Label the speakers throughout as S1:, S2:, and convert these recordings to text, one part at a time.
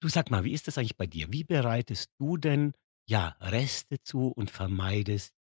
S1: Du, sag mal, wie ist das eigentlich bei dir? Wie bereitest du denn, ja, Reste zu und vermeidest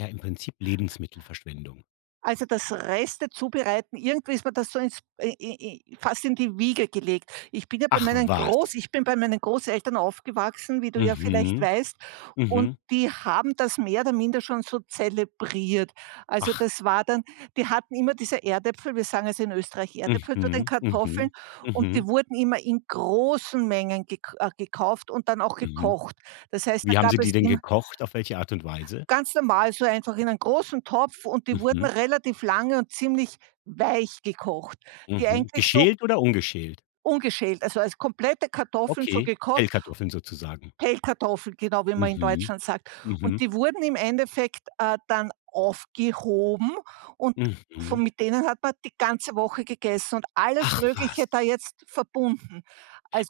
S1: ja im Prinzip Lebensmittelverschwendung?
S2: Also, das Reste zubereiten, irgendwie ist mir das so ins i i i fast in die Wiege gelegt.
S1: Ach was.
S2: Ich bin bei meinen Großeltern aufgewachsen, wie du ja vielleicht
S1: Mhm,
S2: weißt,
S1: mhm.
S2: und die haben das mehr oder minder schon so zelebriert. Also,
S1: Ach,
S2: das war dann die hatten immer diese Erdäpfel, wir sagen also in Österreich Erdäpfel zu den
S1: mhm, mhm,
S2: Kartoffeln und
S1: mhm,
S2: die wurden immer in großen Mengen gekauft und dann auch
S1: mhm.
S2: gekocht. Das heißt, da
S1: Wie haben
S2: gab
S1: sie
S2: es
S1: die denn
S2: immer.
S1: gekocht? Auf welche Art und Weise?
S2: Ganz normal, so einfach in einen großen Topf und die wurden
S1: Mhm,
S2: relativ lange und ziemlich weich gekocht. Die
S1: mhm.
S2: eigentlich so
S1: Geschält oder ungeschält?
S2: Ungeschält, also als komplette Kartoffeln so
S1: Okay,
S2: gekocht,
S1: Pellkartoffeln sozusagen.
S2: Pellkartoffeln, genau wie man in
S1: Mhm,
S2: Deutschland sagt. Und
S1: mhm,
S2: die wurden im Endeffekt dann aufgehoben und
S1: mhm.
S2: von mit denen hat man die ganze Woche gegessen und alles
S1: Ach
S2: Mögliche
S1: was.
S2: da jetzt verbunden.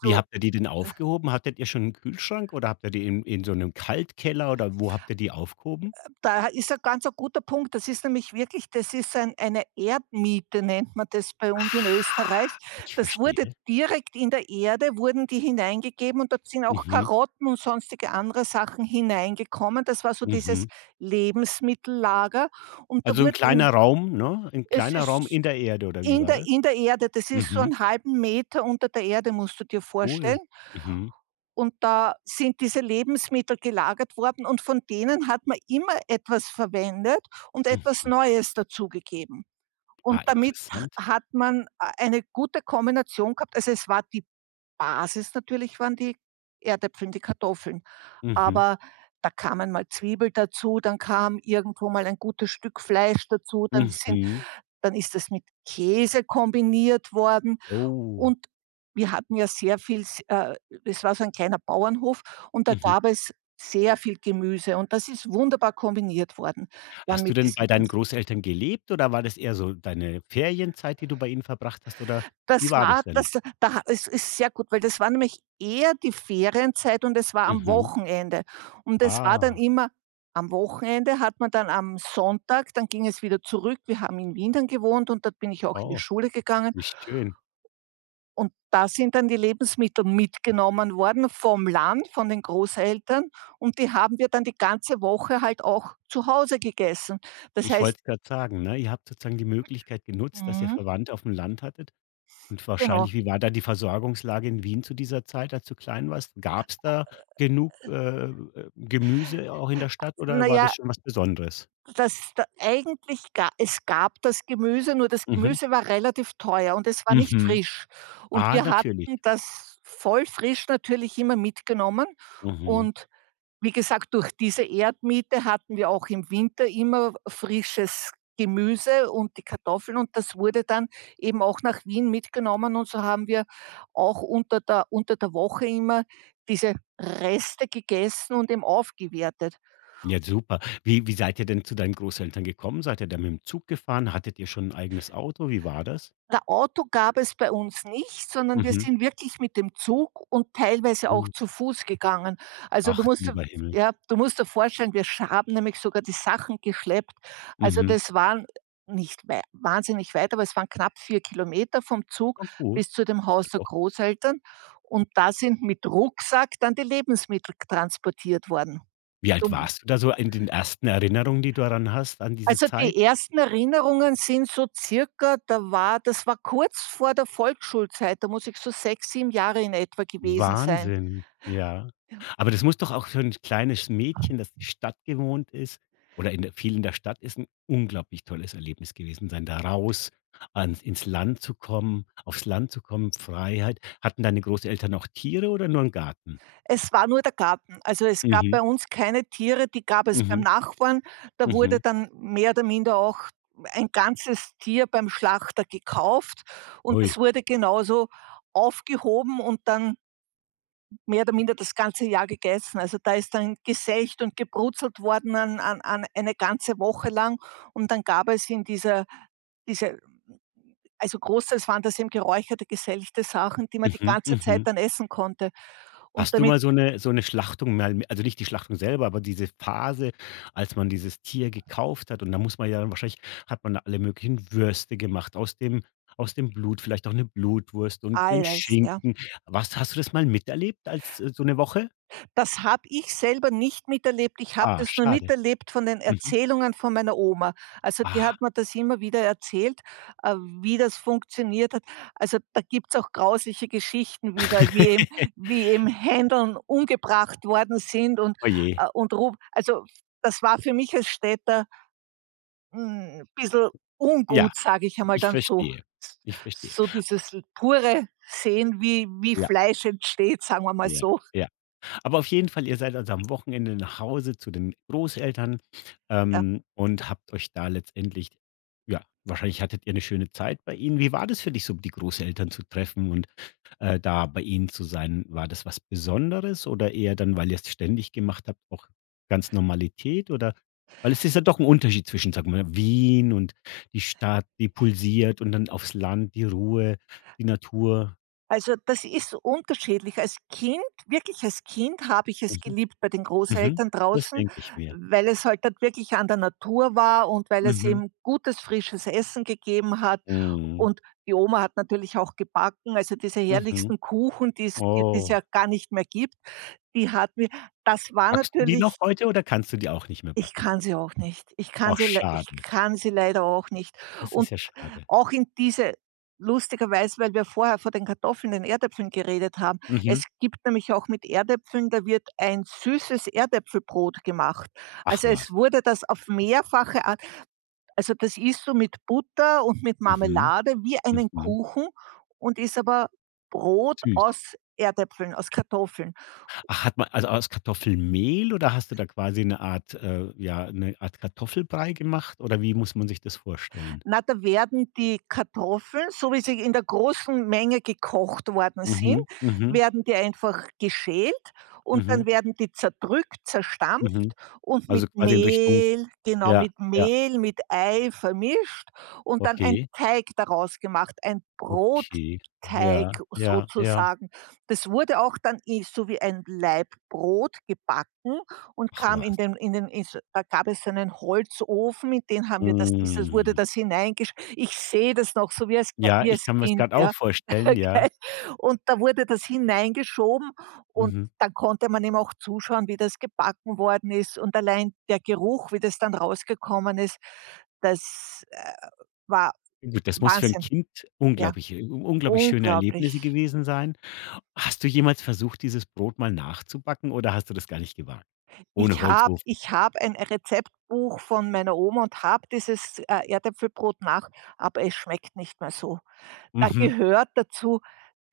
S1: Wie habt ihr die denn aufgehoben? Hattet ihr schon 'n Kühlschrank oder habt ihr die in so 'nem Kaltkeller oder wo habt ihr die aufgehoben?
S2: da ist ein ganz ein guter Punkt. Das ist nämlich wirklich das ist eine Erdmiete, nennt man das bei uns in Österreich.
S1: Ah. Ich
S2: Das wurde
S1: verstehe.
S2: direkt in der Erde wurden die hineingegeben und dort sind auch
S1: Mhm,
S2: Karotten und sonstige andere Sachen hineingekommen. Das war so dieses
S1: mhm.
S2: Lebensmittellager und da
S1: Also 'n
S2: wurden im
S1: kleiner Raum, ne? 'N
S2: es
S1: kleiner
S2: ist
S1: Raum in der Erde oder wie war das?
S2: in der Erde, das ist so
S1: Mhm,
S2: einen halben Meter unter der Erde, musst du dir
S1: cool.
S2: vorstellen.
S1: Mhm,
S2: Und da sind diese Lebensmittel gelagert worden und von denen hat man immer etwas verwendet und etwas
S1: mhm.
S2: Neues dazugegeben. Und
S1: Ah,
S2: damit
S1: interessant.
S2: hat man eine gute Kombination gehabt. Also, es war die Basis natürlich waren die Erdäpfel und die Kartoffeln,
S1: Mhm,
S2: aber da kamen mal Zwiebel dazu, dann kam irgendwo mal ein gutes Stück Fleisch dazu, dann sind
S1: mhm.
S2: dann ist das mit Käse kombiniert worden.
S1: Oh,
S2: Und wir hatten ja sehr viel s es war so ein kleiner Bauernhof und da
S1: mhm.
S2: gab es sehr viel Gemüse und das ist wunderbar kombiniert worden dann
S1: Hast du
S2: mit
S1: denn
S2: diesem
S1: bei deinen
S2: ganzen.
S1: Großeltern gelebt oder war das eher so deine Ferienzeit, die du bei ihnen verbracht hast, oder wie
S2: Das
S1: war
S2: war
S1: das denn?
S2: das da Es ist sehr gut, weil das war nämlich eher die Ferienzeit und es war am
S1: Mhm.
S2: Wochenende. Und es war dann
S1: Ah,
S2: immer am Wochenende hat man dann am Sonntag dann ging es wieder zurück. Wir haben in Wien dann gewohnt und dort bin ich auch in die
S1: oh,
S2: Schule gegangen.
S1: wie schön.
S2: Und da sind dann die Lebensmittel mitgenommen worden vom Land, von den Großeltern und die haben wir dann die ganze Woche halt auch zu Hause gegessen. Das
S1: Ich
S2: heißt,
S1: wollte es grad sagen, ne? Ihr habt sozusagen die Möglichkeit genutzt, dass ihr
S2: mhm,
S1: Verwandte aufm Land hattet, und
S2: genau.
S1: wahrscheinlich, wie war da die Versorgungslage in Wien zu dieser Zeit, als du klein warst? Gab's da genug, Gemüse auch in der Stadt,
S2: Na
S1: oder war das
S2: ja,
S1: schon was Besonderes?
S2: das da eigentlich ga es gab das Gemüse, nur das
S1: Mhm,
S2: Gemüse war relativ teuer und es war nicht
S1: mhm.
S2: frisch. Und
S1: Ah,
S2: wir
S1: natürlich.
S2: hatten das voll frisch natürlich immer mitgenommen
S1: Mhm.
S2: und wie gesagt, durch diese Erdmiete hatten wir auch im Winter immer frisches Gemüse und die Kartoffeln und das wurde dann eben auch nach Wien mitgenommen und so haben wir auch unter der Woche immer diese Reste gegessen und eben aufgewertet.
S1: Ja, super. Wie seid ihr denn zu deinen Großeltern gekommen? Seid ihr da mit dem Zug gefahren? Hattet ihr schon 'n eigenes Auto? Wie war das?
S2: Na, Auto gab es bei uns nicht, sondern wir
S1: Mhm.
S2: sind wirklich mit dem Zug und teilweise auch
S1: Mhm.
S2: zu Fuß gegangen. Also du
S1: Ach,
S2: musst dir
S1: lieber Himmel.
S2: Ja, du musst dir vorstellen, wir sch haben nämlich sogar die Sachen geschleppt. Also
S1: Mhm.
S2: das waren nicht wei wahnsinnig weit, aber es waren knapp 4 Kilometer vom Zug
S1: Na gut.
S2: bis zu dem
S1: Ist
S2: Haus
S1: ja
S2: der
S1: doch.
S2: Großeltern und da sind mit Rucksack dann die Lebensmittel transportiert worden.
S1: Wie alt
S2: Du
S1: warst du da so in den ersten Erinnerungen, die du daran hast, an diese
S2: Also,
S1: Zeit?
S2: die ersten Erinnerungen sind so circa da war das war kurz vor der Volksschulzeit, da muss ich so 6, 7 Jahre in etwa gewesen sein.
S1: Wahnsinn, ja. Aber das muss doch auch für 'n kleines Mädchen, das die Stadt gewohnt ist oder in der viel in der Stadt ist, 'n unglaublich tolles Erlebnis gewesen sein, da raus ans ins Land zu kommen, aufs Land zu kommen, Freiheit. Hatten deine Großeltern auch Tiere oder nur 'n Garten?
S2: Es war nur der Garten. Also, es gab bei
S1: Mhm,
S2: uns keine Tiere, die gab es beim
S1: mhm,
S2: Nachbarn. Da wurde
S1: mhm.
S2: dann mehr oder minder auch ein ganzes Tier beim Schlachter gekauft und es
S1: Ui.
S2: wurde genauso aufgehoben und dann mehr oder minder das ganze Jahr gegessen. Also, da ist dann gesächt und gebrutzelt worden an an an eine ganze Woche lang und dann gab es in dieser diese also, großteils waren das eben geräucherte, geselchte Sachen, die man die
S1: Mhm,
S2: ganze Zeit
S1: mhm.
S2: dann essen konnte und
S1: Hast du
S2: damit
S1: mal so eine Schlachtung mal, also nicht die Schlachtung selber, aber diese Phase, als man dieses Tier gekauft hat und da muss man ja dann wahrscheinlich, hat man da alle möglichen Würste gemacht aus dem Blut, vielleicht auch eine Blutwurst und den
S2: alles, ja.
S1: Schinken. Was, hast du das mal miterlebt, als so eine Woche?
S2: Das habe ich selber nicht miterlebt. Ich habe
S1: Ah,
S2: das nur
S1: schade.
S2: miterlebt von den
S1: Mhm.
S2: Erzählungen von meiner Oma. Also, die
S1: Ah.
S2: hat mir das immer wieder erzählt, äh, wie das funktioniert hat. Also, da gibt's auch grausliche Geschichten, wie im Händeln umgebracht worden sind
S1: Oje.
S2: und rum. Also, das war für mich als Städter, bissel
S1: Ja,
S2: ungut, sage ich einmal
S1: ich
S2: ganz so.
S1: verstehe. Ich verstehe.
S2: So dieses pure Sehen, wie wie
S1: Ja,
S2: Fleisch entsteht, sagen wir mal
S1: ja.
S2: so,
S1: Ja. Aber auf jeden Fall, ihr seid also am Wochenende nach Hause zu den Großeltern,
S2: ja.
S1: und habt euch da letztendlich, ja, wahrscheinlich hattet ihr eine schöne Zeit bei ihnen. Wie war das für dich so, die Großeltern zu treffen und, da bei ihnen zu sein? War das was Besonderes oder eher dann, weil ihr es ständig gemacht habt, auch ganz Normalität, oder weil es ist ja doch ein Unterschied zwischen, sagen wir mal, Wien und die Stadt, die pulsiert, und dann aufs Land, die Ruhe, die Natur.
S2: Also, das ist unterschiedlich. Als Kind wirklich als Kind habe ich es
S1: Mhm,
S2: geliebt bei den
S1: mhm.
S2: Großeltern
S1: Das
S2: draußen,
S1: denke ich mir.
S2: weil es halt dort wirklich an der Natur war und weil es
S1: Mhm.
S2: eben gutes, frisches Essen gegeben hat.
S1: Mhm.
S2: Und die Oma hat natürlich auch gebacken, also diese
S1: Mhm.
S2: herrlichsten Kuchen, die es
S1: Oh.
S2: ja gar nicht mehr gibt, die hat mir das war
S1: Backst du die
S2: natürlich
S1: noch heute oder kannst du die auch nicht mehr
S2: ich
S1: backen?
S2: kann sie auch nicht.
S1: Ach,
S2: Ich
S1: schade.
S2: kann sie leider auch nicht.
S1: Das
S2: Und
S1: ist ja schade.
S2: auch in diese, lustigerweise, weil wir vorher von den Kartoffeln, den Erdäpfeln geredet haben.
S1: Mhm.
S2: Es gibt nämlich auch mit Erdäpfeln, da wird ein süßes Erdäpfelbrot gemacht.
S1: Ach
S2: Also, es
S1: was.
S2: wurde das auf mehrfache Art, also, das isst du mit Butter und mit
S1: Mhm,
S2: Marmelade wie einen
S1: mhm.
S2: Kuchen und ist aber Brot
S1: Süß.
S2: aus Erdäpfeln, aus Kartoffeln.
S1: Ach, hat man also aus Kartoffelmehl oder hast du da quasi 'ne Art ja, 'ne Art Kartoffelbrei gemacht oder wie muss man sich das vorstellen?
S2: Na, da werden die Kartoffeln, so wie sie in der großen Menge gekocht worden sind,
S1: Mhm, mhm,
S2: werden die einfach geschält und
S1: mhm,
S2: dann werden die zerdrückt,
S1: mhm.
S2: zerstampft und mit
S1: Also quasi in Richtung,
S2: Mehl, genau,
S1: ja,
S2: mit
S1: ja,
S2: Mehl, mit Ei vermischt und dann ein
S1: okay,
S2: Teig daraus gemacht, ein
S1: okay.
S2: Brotteig
S1: Ja, ja, ja.
S2: sozusagen. Das wurde auch dann i so wie ein Laibbrot gebacken und
S1: Ach
S2: kam
S1: was.
S2: in den is da gab es einen Holzofen, in den haben wir das dieses wurde
S1: Hm.
S2: das hineingesch ich sehe das noch so
S1: Ja,
S2: wie
S1: ich
S2: als
S1: kann mir's
S2: Kind,
S1: grad auch
S2: ja,
S1: vorstellen, ja.
S2: gell? Und da wurde das hineingeschoben und
S1: Mhm.
S2: dann konnte man eben auch zuschauen, wie das gebacken worden ist und allein der Geruch, wie das dann rausgekommen ist, das, war
S1: Gut, das muss für ein
S2: Wahnsinn,
S1: Kind
S2: ja,
S1: unglaublich unglaublich schöne Erlebnisse
S2: unglaublich.
S1: gewesen sein. Hast du jemals versucht, dieses Brot mal nachzubacken oder hast du das gar nicht gewagt? Ohne Holzofen.
S2: Ich habe ein Rezeptbuch von meiner Oma und habe dieses, Erdäpfelbrot nach aber es schmeckt nicht mehr so. Da
S1: Mhm.
S2: gehört dazu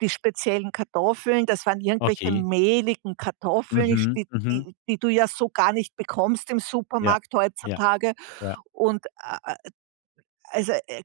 S2: die speziellen Kartoffeln. Das waren irgendwelche
S1: Okay.
S2: mehligen Kartoffeln,
S1: Mhm. Mhm.
S2: die du ja so gar nicht bekommst im
S1: Ja.
S2: Supermarkt
S1: Ja.
S2: heutzutage.
S1: Ja.
S2: Und, a also,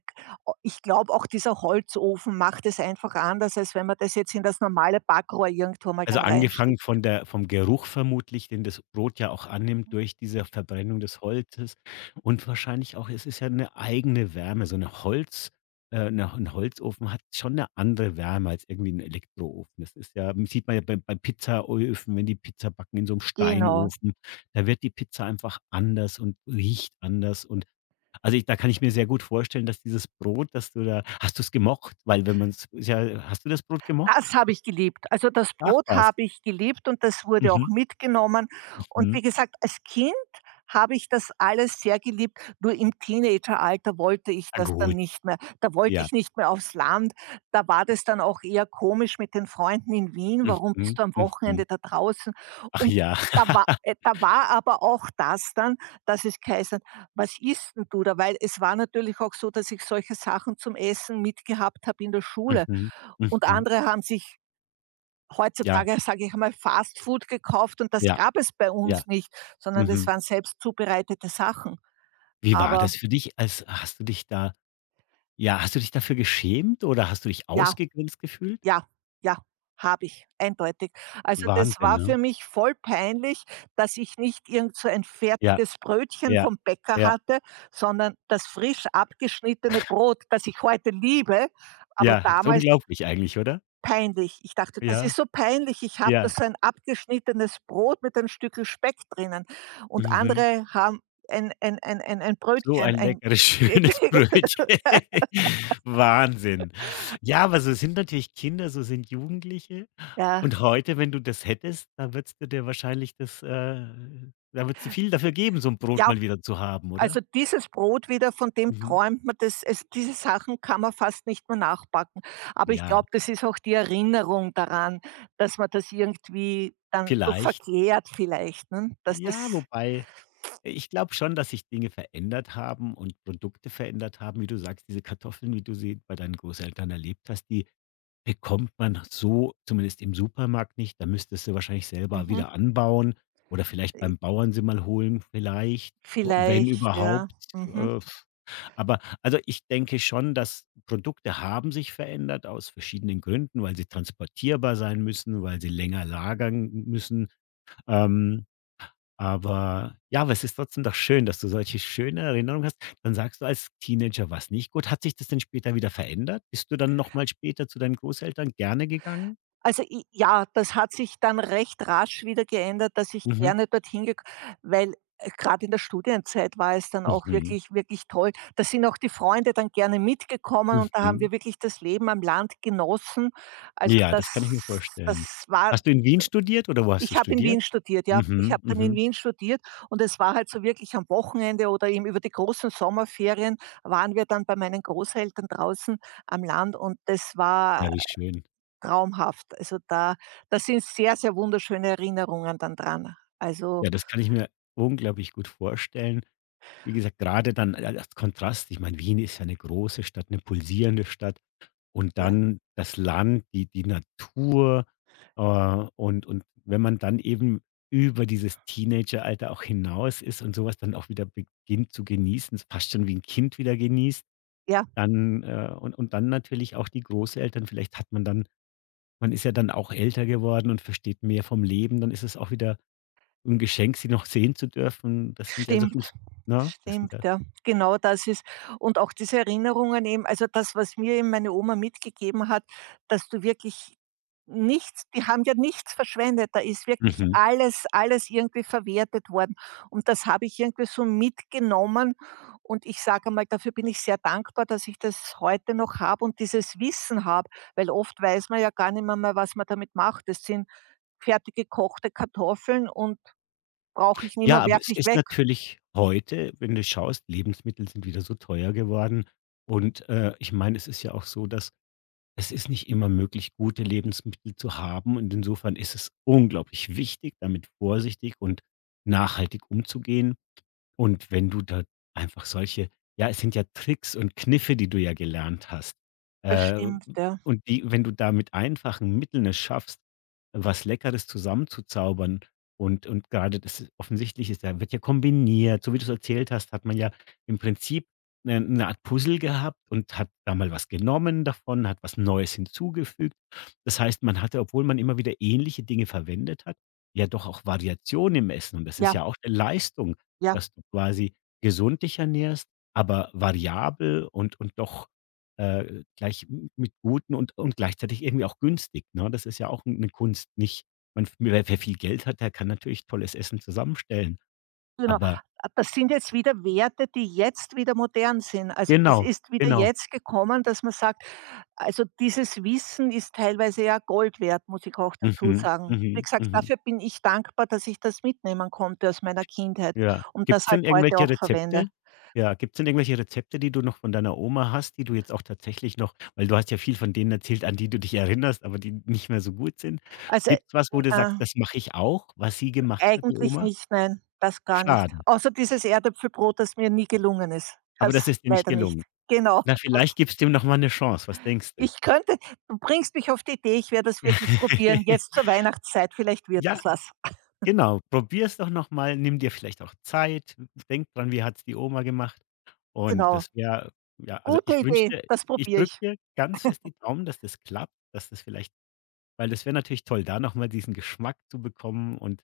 S2: ich glaube, auch dieser Holzofen macht es einfach anders, als wenn man das jetzt in das normale Backrohr irgendwo mal
S1: Also,
S2: dann
S1: angefangen
S2: reinschiebt.
S1: von der vom Geruch vermutlich, den das Brot ja auch annimmt
S2: Hm.
S1: durch diese Verbrennung des Holzes, und wahrscheinlich auch, es ist ja eine eigene Wärme. So eine Holz, 'ne 'n Holzofen hat schon eine andere Wärme als irgendwie ein Elektroofen. Das ist ja, sieht man ja bei Pizzaöfen, wenn die Pizza backen in so einem
S2: Genau,
S1: Steinofen, da wird die Pizza einfach anders und riecht anders und, also, ich, da kann ich mir sehr gut vorstellen, dass dieses Brot, das du da, hast du es gemocht? Weil wenn man es, ja, hast du das Brot gemocht?
S2: das habe ich geliebt. Also, das
S1: Ach
S2: Brot
S1: was.
S2: habe ich geliebt und das wurde auch
S1: Mhm,
S2: mitgenommen. Und
S1: mhm.
S2: wie gesagt, als Kind habe ich das alles sehr geliebt, nur im Teenageralter wollte ich
S1: Ah,
S2: das dann
S1: gut,
S2: nicht mehr. Da wollte
S1: ja.
S2: ich nicht mehr aufs Land. Da war das dann auch eher komisch mit den Freunden in Wien: „Warum
S1: Mhm,
S2: bist du am
S1: mhm.
S2: Wochenende da draußen?"
S1: Ach
S2: Und
S1: ja.
S2: da war, da war aber auch das dann, dass es geheißen hat: „Was isst denn du da?" Weil es war natürlich auch so, dass ich solche Sachen zum Essen mitgehabt habe in der Schule.
S1: Mhm,
S2: Und
S1: mhm.
S2: andere haben sich,
S1: Ja,
S2: heutzutage, sage ich einmal, Fastfood gekauft und das
S1: ja,
S2: gab es bei
S1: ja.
S2: uns nicht, sondern das
S1: Mhm.
S2: waren selbst zubereitete Sachen.
S1: Wie war
S2: Aber
S1: das für dich, als, hast du dich da, ja, hast du dich dafür geschämt oder hast du dich
S2: ja,
S1: ausgegrenzt gefühlt?
S2: ja, ja, habe ich, eindeutig. Also, das
S1: Wahnsinn,
S2: war
S1: ne?
S2: für mich voll peinlich, dass ich nicht irgend so ein
S1: Ja,
S2: fertiges Brötchen
S1: ja,
S2: vom Bäcker
S1: ja,
S2: hatte, sondern das frisch abgeschnittene Brot, das ich heute liebe, aber
S1: ja. Ist
S2: damals
S1: unglaublich eigentlich, oder?
S2: peinlich. Ich dachte, das
S1: Ja,
S2: ist so peinlich. Ich habe
S1: ja.
S2: das so ein abgeschnittenes Brot mit ein Stückel Speck drinnen und
S1: Mhm.
S2: andere haben ein
S1: So
S2: Brötchen,
S1: ein
S2: ein
S1: leckeres, schönes Brötchen. Wahnsinn. Ja, aber so sind natürlich Kinder, so sind Jugendliche.
S2: ja.
S1: Und heute, wenn du das hättest, da würdest du dir wahrscheinlich das, da würdest du viel dafür geben, so 'n Brot
S2: Ja,
S1: mal wieder zu haben, oder?
S2: also dieses Brot wieder, von dem
S1: Mhm.
S2: träumt man, das es diese Sachen kann man fast nicht mehr nachbacken. Aber ich
S1: Ja,
S2: glaube, das ist auch die Erinnerung daran, dass man das irgendwie dann so
S1: vielleicht.
S2: verklärt vielleicht, ne? Dass
S1: Ja,
S2: das
S1: wobei ich glaube schon, dass sich Dinge verändert haben und Produkte verändert haben, wie du sagst, diese Kartoffeln, wie du sie bei deinen Großeltern erlebt hast, die bekommt man so zumindest im Supermarkt nicht. Da müsstest du wahrscheinlich selber
S2: mhm,
S1: wieder anbauen oder vielleicht beim Bauern sie mal holen vielleicht, w wenn
S2: vielleicht, ja.
S1: überhaupt.
S2: Mhm.
S1: Äh, aber also, ich denke schon, dass Produkte haben sich verändert aus verschiedenen Gründen, weil sie transportierbar sein müssen, weil sie länger lagern müssen. Ähm aber ja, aber es ist trotzdem doch schön, dass du solche schöne Erinnerungen hast. Dann sagst du, als Teenager war's nicht gut. Hat sich das denn später wieder verändert? Bist du dann noch mal später zu deinen Großeltern gerne gegangen?
S2: Also, i ja, das hat sich dann recht rasch wieder geändert, dass ich
S1: Mhm,
S2: gerne dorthin gek weil, grad in der Studienzeit war es dann auch
S1: mhm,
S2: wirklich, wirklich toll. Da sind auch die Freunde dann gerne mitgekommen und da haben
S1: mhm.
S2: wir wirklich das Leben am Land genossen. Also,
S1: Ja,
S2: das
S1: das kann ich mir vorstellen.
S2: das war
S1: Hast du in Wien studiert oder wo hast du
S2: ich habe in Wien
S1: studiert?
S2: studiert, ja. Ich
S1: Mhm,
S2: habe dann in
S1: mhm.
S2: Wien studiert und es war halt so wirklich am Wochenende oder eben über die großen Sommerferien waren wir dann bei meinen Großeltern draußen am Land und das war
S1: Ja, wie schön.
S2: traumhaft. Also, da, da sind sehr, sehr wunderschöne Erinnerungen dann dran. Also,
S1: Ja, das kann ich mir unglaublich gut vorstellen. Wie gesagt, gerade dann, als Kontrast, ich meine, Wien ist ja eine große Stadt, eine pulsierende Stadt. Und
S2: ja.
S1: dann das Land, die die Natur, äh, und wenn man dann eben über dieses Teenageralter auch hinaus ist und sowas dann auch wieder beginnt zu genießen, es fast schon wie ein Kind wieder genießt,
S2: Ja.
S1: dann und dann natürlich auch die Großeltern. Vielleicht hat man dann, man ist ja dann auch älter geworden und versteht mehr vom Leben, dann ist es auch wieder ein Geschenk, sie noch sehen zu dürfen. Das sind ja so
S2: Stimmt,
S1: viel, ne? Das sind
S2: stimmt,
S1: ja,
S2: ja. Genau das ist Und auch diese Erinnerungen, eben also das, was mir eben meine Oma mitgegeben hat, dass du wirklich nichts die haben ja nichts verschwendet. Da ist wirklich
S1: mhm.
S2: alles, alles irgendwie verwertet worden und das habe ich irgendwie so mitgenommen und ich sage mal, dafür bin ich sehr dankbar, dass ich das heute noch habe und dieses Wissen habe, weil oft weiß man ja gar nicht mehr mal, was man damit macht. Das sind fertig gekochte Kartoffeln und brauche ich nicht
S1: Ja,
S2: mehr,
S1: aber
S2: werfe
S1: es
S2: ich
S1: ist
S2: weg.
S1: natürlich heute, wenn du schaust, Lebensmittel sind wieder so teuer geworden. Und, ich meine, es ist ja auch so, dass es ist nicht immer möglich, gute Lebensmittel zu haben. Und insofern ist es unglaublich wichtig, damit vorsichtig und nachhaltig umzugehen. Und wenn du da einfach solche, ja, es sind ja Tricks und Kniffe, die du ja gelernt hast.
S2: Das
S1: Äh,
S2: stimmt, ja.
S1: und die, wenn du da mit einfachen Mitteln es schaffst, was Leckeres zusammenzuzaubern, und gerade das ist offensichtlich, ist da, wird ja kombiniert. So wie du es erzählt hast, hat man ja im Prinzip eine 'ne Art Puzzle gehabt und hat da mal was genommen davon, hat was Neues hinzugefügt. Das heißt, man hatte, obwohl man immer wieder ähnliche Dinge verwendet hat, ja doch auch Variationen im Essen und das ist
S2: Ja,
S1: ja auch 'ne Leistung,
S2: ja,
S1: dass du quasi gesund dich ernährst, aber variabel und doch, gleich m mit guten und gleichzeitig irgendwie auch günstig, ne? Das ist ja auch eine Kunst, nicht man, wer viel Geld hat, der kann natürlich tolles Essen zusammenstellen,
S2: genau. Ah,
S1: aber
S2: das sind jetzt wieder Werte, die jetzt wieder modern sind. Also, das
S1: genau,
S2: ist wieder
S1: genau.
S2: jetzt gekommen, dass man sagt, also, dieses Wissen ist teilweise ja Gold wert, muss ich auch dazu
S1: Mhm,
S2: sagen. Wie
S1: mhm,
S2: gesagt,
S1: mhm.
S2: dafür bin ich dankbar, dass ich das mitnehmen konnte aus meiner Kindheit
S1: Ja.
S2: und
S1: Gibt's
S2: das halt
S1: denn
S2: heute
S1: irgendwelche
S2: auch verwende.
S1: Rezepte? Ja, gibt's denn irgendwelche Rezepte, die du noch von deiner Oma hast, die du jetzt auch tatsächlich noch, weil du hast ja viel von denen erzählt, an die du dich erinnerst, aber die nicht mehr so gut sind.
S2: Also,
S1: Gibt's was, wo du
S2: äh,
S1: sagst: „Das mache ich auch“, was sie gemacht hat, die
S2: eigentlich
S1: Oma?
S2: nicht, nein, das gar nicht.
S1: Schade,
S2: Außer dieses Erdäpfelbrot, das mir nie gelungen ist. Das
S1: aber das ist dir nicht
S2: leider nicht.
S1: gelungen.
S2: Genau,
S1: Na,
S2: das
S1: vielleicht gibst dem noch mal 'ne Chance. Was denkst du?
S2: Ich könnte du bringst mich auf die Idee, ich werde das
S1: Ja,
S2: wirklich probieren. Jetzt zur Weihnachtszeit, vielleicht wird das was.
S1: genau. Probier's doch noch mal. Nimm dir vielleicht auch Zeit. Denk dran, wie hat's die Oma gemacht? Und
S2: Genau.
S1: das wäre, ja, also,
S2: Gute
S1: ich
S2: Idee,
S1: wünschte,
S2: das
S1: ich
S2: probiere
S1: drücke
S2: ich.
S1: dir ganz fest die Daumen, dass das klappt, dass das vielleicht, weil das wäre natürlich toll, da noch mal diesen Geschmack zu bekommen und,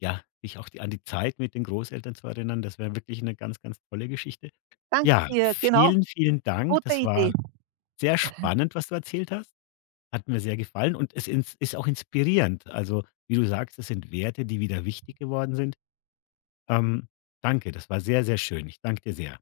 S1: ja, dich auch die an die Zeit mit den Großeltern zu erinnern. Das wäre wirklich eine ganz, ganz tolle Geschichte.
S2: Danke
S1: Ja,
S2: dir, genau,
S1: vielen, vielen Dank.
S2: gute
S1: Das
S2: Idee.
S1: war sehr spannend, was du erzählt hast. Hat mir sehr gefallen und es ins ist auch inspirierend. Also, wie du sagst, es sind Werte, die wieder wichtig geworden sind. Ähm, danke, das war sehr, sehr schön. Ich danke dir sehr.